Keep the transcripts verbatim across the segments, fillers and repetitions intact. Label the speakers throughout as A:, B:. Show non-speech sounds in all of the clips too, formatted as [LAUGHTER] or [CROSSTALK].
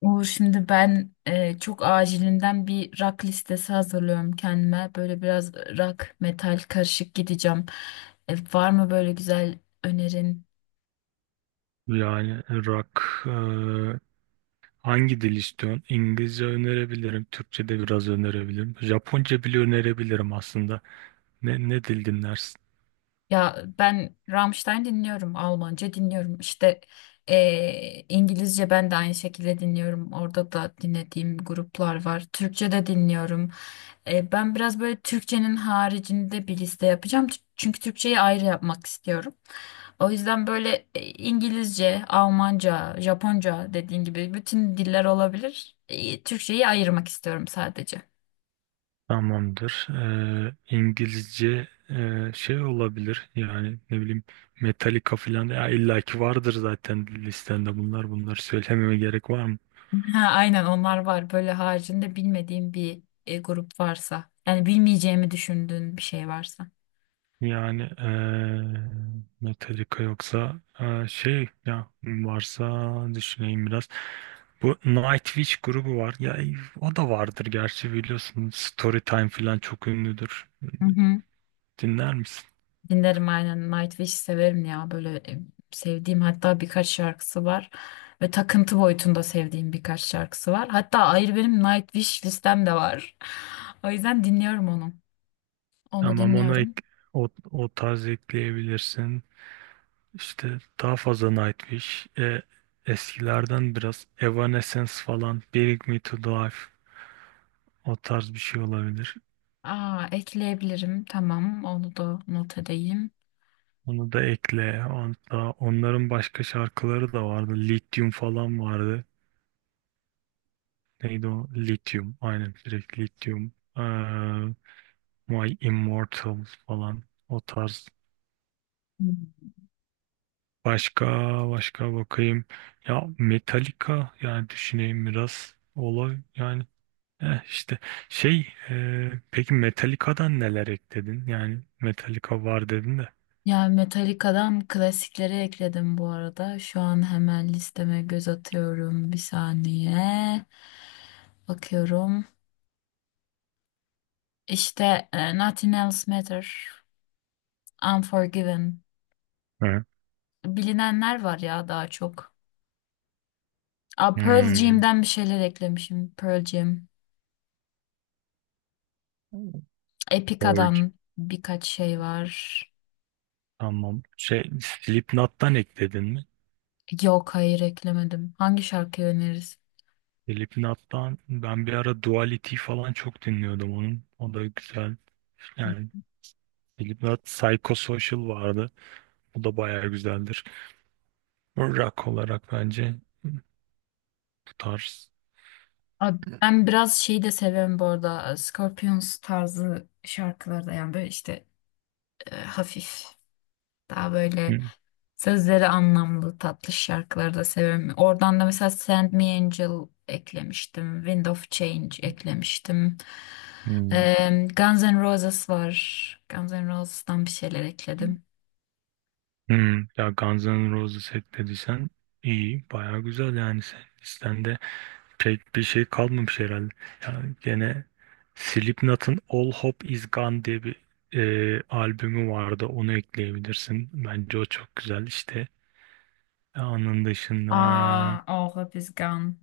A: Uğur, şimdi ben e, çok acilinden bir rock listesi hazırlıyorum kendime. Böyle biraz rock, metal karışık gideceğim. E, var mı böyle güzel önerin?
B: Yani rock e, hangi dil istiyorsun? İngilizce önerebilirim, Türkçe de biraz önerebilirim. Japonca bile önerebilirim aslında. Ne, ne dil dinlersin?
A: Ya ben Rammstein dinliyorum, Almanca dinliyorum. İşte eee, İngilizce ben de aynı şekilde dinliyorum. Orada da dinlediğim gruplar var. Türkçe de dinliyorum. Eee, ben biraz böyle Türkçenin haricinde bir liste yapacağım. Tü- Çünkü Türkçeyi ayrı yapmak istiyorum. O yüzden böyle e, İngilizce, Almanca, Japonca dediğin gibi bütün diller olabilir. E, Türkçeyi ayırmak istiyorum sadece.
B: Tamamdır. E, İngilizce e, şey olabilir yani ne bileyim Metallica falan ya illaki vardır zaten listende bunlar. Bunları söylememe gerek var mı?
A: Ha, aynen onlar var. Böyle haricinde bilmediğim bir e, grup varsa. Yani bilmeyeceğimi düşündüğün bir şey varsa.
B: Yani eee Metallica yoksa eee, şey ya varsa düşüneyim biraz. Bu Nightwish grubu var. Ya e, o da vardır gerçi biliyorsun. Storytime falan çok ünlüdür.
A: Hı hı.
B: Dinler misin?
A: Dinlerim aynen. Nightwish severim ya. Böyle e, sevdiğim hatta birkaç şarkısı var. Ve takıntı boyutunda sevdiğim birkaç şarkısı var. Hatta ayrı benim Nightwish listem de var. [LAUGHS] O yüzden dinliyorum onu. Onu
B: Tamam onu ek,
A: dinliyorum.
B: o, o tarz ekleyebilirsin. İşte daha fazla Nightwish. E, eskilerden biraz Evanescence falan. Bring Me To Life. O tarz bir şey olabilir.
A: Aa, ekleyebilirim. Tamam. Onu da not edeyim.
B: Onu da ekle. Hatta onların başka şarkıları da vardı. Lithium falan vardı. Neydi o? Lithium. Aynen direkt Lithium. Ee, My Immortal falan. O tarz. Başka başka bakayım. Ya Metallica yani düşüneyim biraz. Olay yani. Eh işte şey e, peki Metallica'dan neler ekledin? Yani Metallica var dedin de.
A: Ya Metallica'dan klasikleri ekledim bu arada. Şu an hemen listeme göz atıyorum. Bir saniye. Bakıyorum. İşte e, Nothing Else Matter, Unforgiven.
B: Hı.
A: Bilinenler var ya daha çok. Aa, Pearl
B: Hmm.
A: Jam'den bir şeyler eklemişim. Pearl Jam.
B: Purge.
A: Epica'dan birkaç şey var.
B: Tamam. Şey Slipknot'tan ekledin mi?
A: Yok, hayır, eklemedim. Hangi şarkıyı öneririz?
B: Slipknot'tan ben bir ara Duality falan çok dinliyordum onun. O da güzel. Yani Slipknot Psychosocial vardı. O da bayağı güzeldir. Rock olarak bence bu tarz.
A: Abi ben biraz şeyi de seviyorum bu arada. Scorpions tarzı şarkıları da, yani böyle işte e, hafif. Daha böyle
B: Hı,
A: sözleri anlamlı, tatlı şarkıları da severim. Oradan da mesela Send Me Angel eklemiştim. Wind of Change eklemiştim.
B: hı,
A: E, Guns N' Roses var. Guns N' Roses'tan bir şeyler ekledim.
B: hı. Ya Guns N' Roses hep dediysen iyi. Bayağı güzel yani sen listende pek bir şey kalmamış herhalde. Ya gene Slipknot'ın All Hope Is Gone diye bir e, albümü vardı. Onu ekleyebilirsin. Bence o çok güzel. İşte onun dışında
A: Aa, oh, Hope is Gone.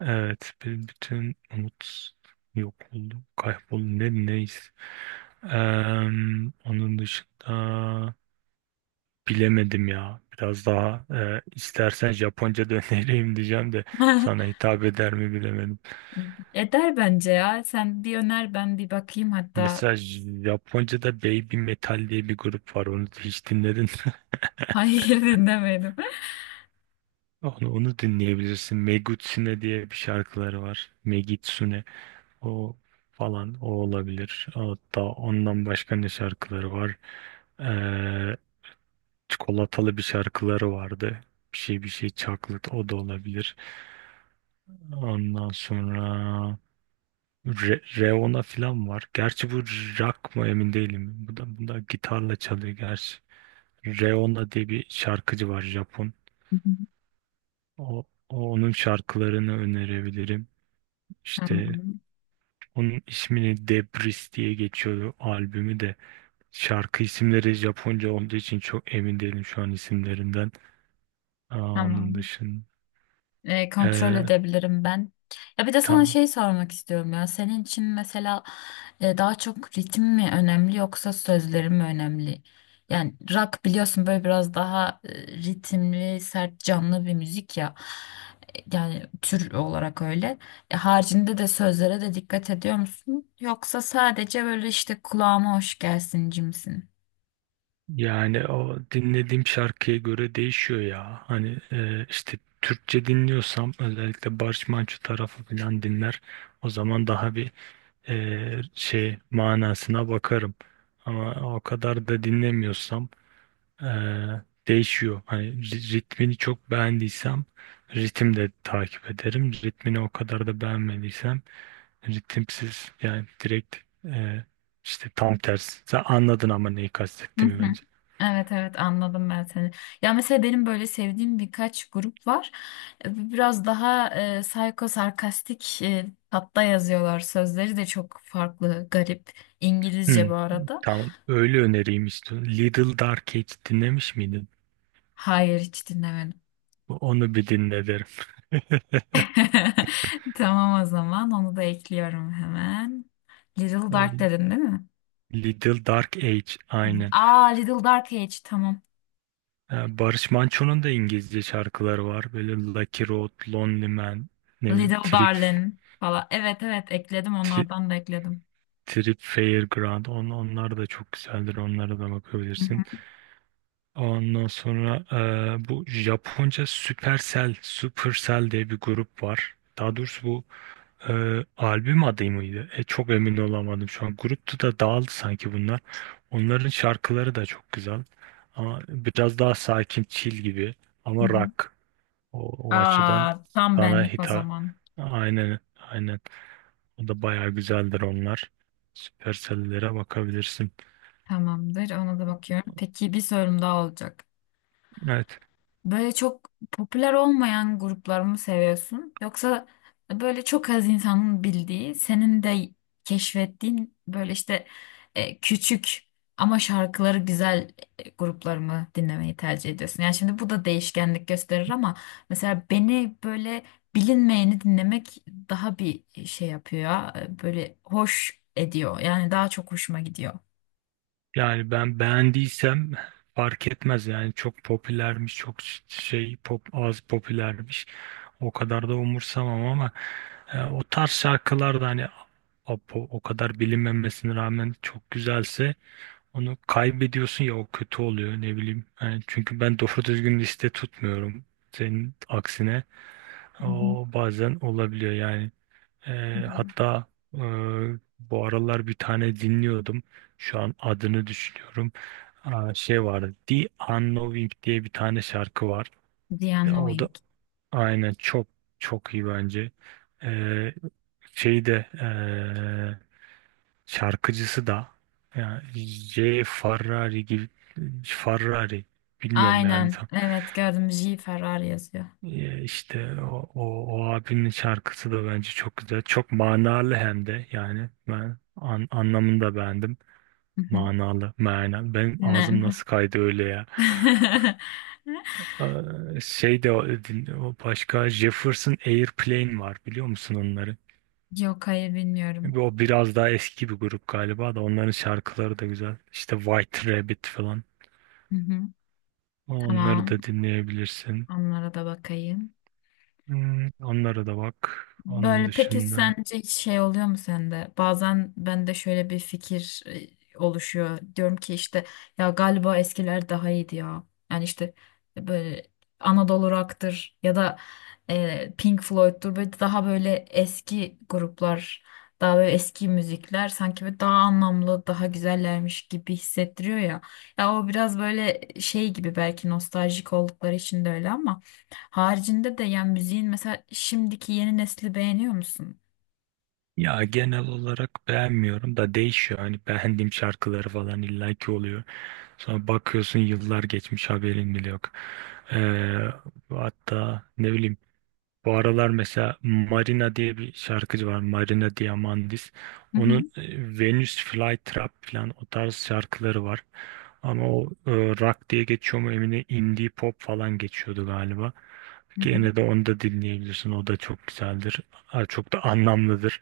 B: evet b- bütün umut yok oldu, kayboldu ne neyiz. Onun dışında bilemedim ya. Biraz daha e, istersen Japonca [LAUGHS] da önereyim diyeceğim de sana
A: [LAUGHS]
B: hitap eder mi bilemedim.
A: Eder bence ya. Sen bir öner, ben bir bakayım hatta. [LAUGHS]
B: Mesela Japonca'da Baby Metal diye bir grup var. Onu hiç dinledin mi?
A: Hayır, dinlemedim.
B: [LAUGHS] Onu, onu dinleyebilirsin. Megutsune diye bir şarkıları var. Megitsune. O falan o olabilir. Hatta ondan başka ne şarkıları var? Ee, Çikolatalı bir şarkıları vardı. Bir şey bir şey çaklıt o da olabilir. Ondan sonra Re Reona falan var. Gerçi bu rock mı emin değilim. Bu da, bu da gitarla çalıyor gerçi. Reona diye bir şarkıcı var Japon.
A: [LAUGHS]
B: O, o- onun şarkılarını önerebilirim. İşte
A: Tamam.
B: onun ismini Debris diye geçiyordu albümü de. Şarkı isimleri Japonca olduğu için çok emin değilim şu an isimlerinden. Aa, onun
A: Tamam,
B: dışında
A: e, kontrol
B: Ee,
A: edebilirim ben. Ya bir de sana
B: tam
A: şey sormak istiyorum ya. Senin için mesela e, daha çok ritim mi önemli, yoksa sözlerim mi önemli? Yani rock biliyorsun, böyle biraz daha e, ritimli, sert, canlı bir müzik ya. E, Yani tür olarak öyle. E, haricinde de sözlere de dikkat ediyor musun? Yoksa sadece böyle işte kulağıma hoş gelsin cimsin.
B: yani o dinlediğim şarkıya göre değişiyor ya. Hani e, işte Türkçe dinliyorsam özellikle Barış Manço tarafı falan dinler. O zaman daha bir e, şey manasına bakarım. Ama o kadar da dinlemiyorsam Eee, değişiyor. Hani ri- ritmini çok beğendiysem ritim de takip ederim. Ritmini o kadar da beğenmediysem ritimsiz yani direkt eee, işte tam tersi. Sen anladın ama neyi kastettiğimi
A: [LAUGHS]
B: bence.
A: Evet, evet, anladım ben seni. Ya mesela benim böyle sevdiğim birkaç grup var. E, Biraz daha e, psycho sarkastik e, hatta yazıyorlar. Sözleri de çok farklı, garip. İngilizce
B: Hmm,
A: bu arada.
B: tamam öyle önereyim işte. Little Dark Age dinlemiş miydin?
A: Hayır, hiç dinlemedim.
B: Onu bir dinle derim.
A: [LAUGHS] Tamam, o zaman onu da ekliyorum hemen. Little Dark
B: [LAUGHS]
A: dedin değil mi?
B: Little Dark Age aynen.
A: Aa, Little Dark Age, tamam.
B: Yani Barış Manço'nun da İngilizce şarkıları var. Böyle Lucky Road, Lonely Man, ne bileyim,
A: Little
B: Trip,
A: Darling falan. Evet, evet, ekledim,
B: Tri-
A: onlardan da ekledim.
B: Trip Fairground. On, onlar da çok güzeldir. Onlara da
A: Hı
B: bakabilirsin.
A: hı.
B: Ondan sonra eee, bu Japonca Supercell, Supercell diye bir grup var. Daha doğrusu bu eee, albüm adı mıydı? E, çok emin olamadım şu an. Gruptu da dağıldı sanki bunlar. Onların şarkıları da çok güzel. Ama biraz daha sakin, chill gibi.
A: Hı
B: Ama
A: hı.
B: rock. O, o açıdan
A: Aa, tam
B: sana
A: benlik o
B: hitap
A: zaman.
B: aynen aynen o da bayağı güzeldir onlar. Süpersellere bakabilirsin.
A: Tamamdır. Ona da bakıyorum. Peki, bir sorum daha olacak.
B: Evet.
A: Böyle çok popüler olmayan grupları mı seviyorsun? Yoksa böyle çok az insanın bildiği, senin de keşfettiğin böyle işte e, küçük ama şarkıları güzel e, grupları mı dinlemeyi tercih ediyorsun? Yani şimdi bu da değişkenlik gösterir ama mesela beni böyle bilinmeyeni dinlemek daha bir şey yapıyor ya, e, böyle hoş ediyor. Yani daha çok hoşuma gidiyor.
B: Yani ben beğendiysem fark etmez yani çok popülermiş çok şey pop az popülermiş o kadar da umursamam ama e, o tarz şarkılar da hani o, o kadar bilinmemesine rağmen çok güzelse onu kaybediyorsun ya o kötü oluyor ne bileyim. Yani çünkü ben doğru düzgün liste tutmuyorum senin aksine.
A: Hı
B: O bazen olabiliyor yani. Eee,
A: hı.
B: hatta eee, bu aralar bir tane dinliyordum. Şu an adını düşünüyorum. Aa, şey vardı. The Unknowing diye bir tane şarkı var. De-
A: Diane
B: O
A: Wing.
B: da aynen çok çok iyi bence. Eee Şey de eee, şarkıcısı da yani J. Ferrari gibi Ferrari bilmiyorum yani
A: Aynen.
B: tam.
A: Evet, gördüm. J. Ferrari yazıyor.
B: Ya işte o, o, o abinin şarkısı da bence çok güzel. Çok manalı hem de yani ben an- anlamını da beğendim.
A: Hı hı.
B: Manalı, manalı. Benim
A: Mem.
B: ağzım nasıl kaydı öyle ya.
A: [LAUGHS]
B: Ee, şey de o, din- o başka Jefferson Airplane var biliyor musun onları?
A: Yok, hayır, bilmiyorum.
B: O biraz daha eski bir grup galiba da onların şarkıları da güzel. İşte White Rabbit falan.
A: Hı hı.
B: Onları
A: Tamam.
B: da dinleyebilirsin.
A: Onlara da bakayım.
B: Hmm, onlara da bak. Onun
A: Böyle peki
B: dışında.
A: sence hiç şey oluyor mu sende? Bazen bende şöyle bir fikir e, oluşuyor. Diyorum ki işte ya galiba eskiler daha iyiydi ya. Yani işte e, böyle Anadolu Rock'tır ya da e, Pink Floyd'tur. Böyle daha böyle eski gruplar, daha böyle eski müzikler sanki böyle daha anlamlı, daha güzellermiş gibi hissettiriyor ya. Ya o biraz böyle şey gibi, belki nostaljik oldukları için de öyle ama. Haricinde de yani müziğin mesela şimdiki yeni nesli beğeniyor musun?
B: Ya genel olarak beğenmiyorum da değişiyor. Hani beğendiğim şarkıları falan illaki oluyor. Sonra bakıyorsun yıllar geçmiş haberin bile yok. Ee, Hatta ne bileyim bu aralar mesela Marina diye bir şarkıcı var. Marina Diamandis.
A: Hı hı.
B: Onun e, Venus Flytrap falan o tarz şarkıları var. Ama o e, rock diye geçiyor mu emin değilim. Indie pop falan geçiyordu galiba.
A: Hı hı.
B: Gene de onu da dinleyebilirsin. O da çok güzeldir. Ha, çok da anlamlıdır.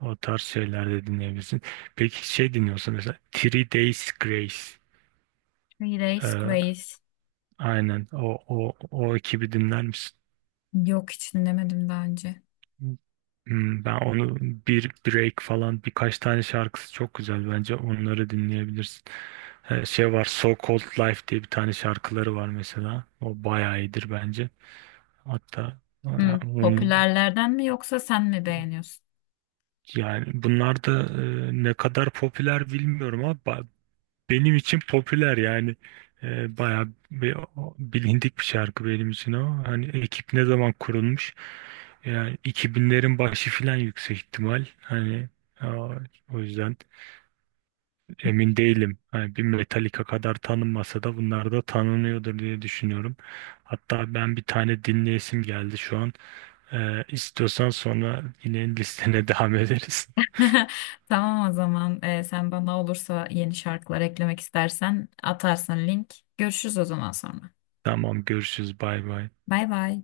B: O tarz şeyler de dinleyebilirsin. Peki şey dinliyorsun mesela Three Days Grace.
A: Three Days
B: Ee,
A: Grace.
B: aynen o, o, o ekibi dinler misin?
A: Yok, hiç dinlemedim daha önce.
B: Hmm, ben onu bir break falan birkaç tane şarkısı çok güzel. Bence onları dinleyebilirsin. Ee, şey var So Called Life diye bir tane şarkıları var mesela. O bayağı iyidir bence. Hatta e,
A: Hı,
B: onun
A: popülerlerden mi yoksa sen mi beğeniyorsun?
B: yani bunlar da e, ne kadar popüler bilmiyorum ama ba- benim için popüler yani e, bayağı bir, bilindik bir şarkı benim için o. Hani ekip ne zaman kurulmuş? Yani iki binlerin başı filan yüksek ihtimal. Hani a- o yüzden emin değilim. Hani bir Metallica kadar tanınmasa da bunlar da tanınıyordur diye düşünüyorum. Hatta ben bir tane dinleyesim geldi şu an. E, istiyorsan sonra yine listene [LAUGHS] devam ederiz.
A: [LAUGHS] Tamam, o zaman Ee, sen bana olursa yeni şarkılar eklemek istersen atarsın link. Görüşürüz o zaman sonra.
B: Tamam görüşürüz bay bay.
A: Bay bay.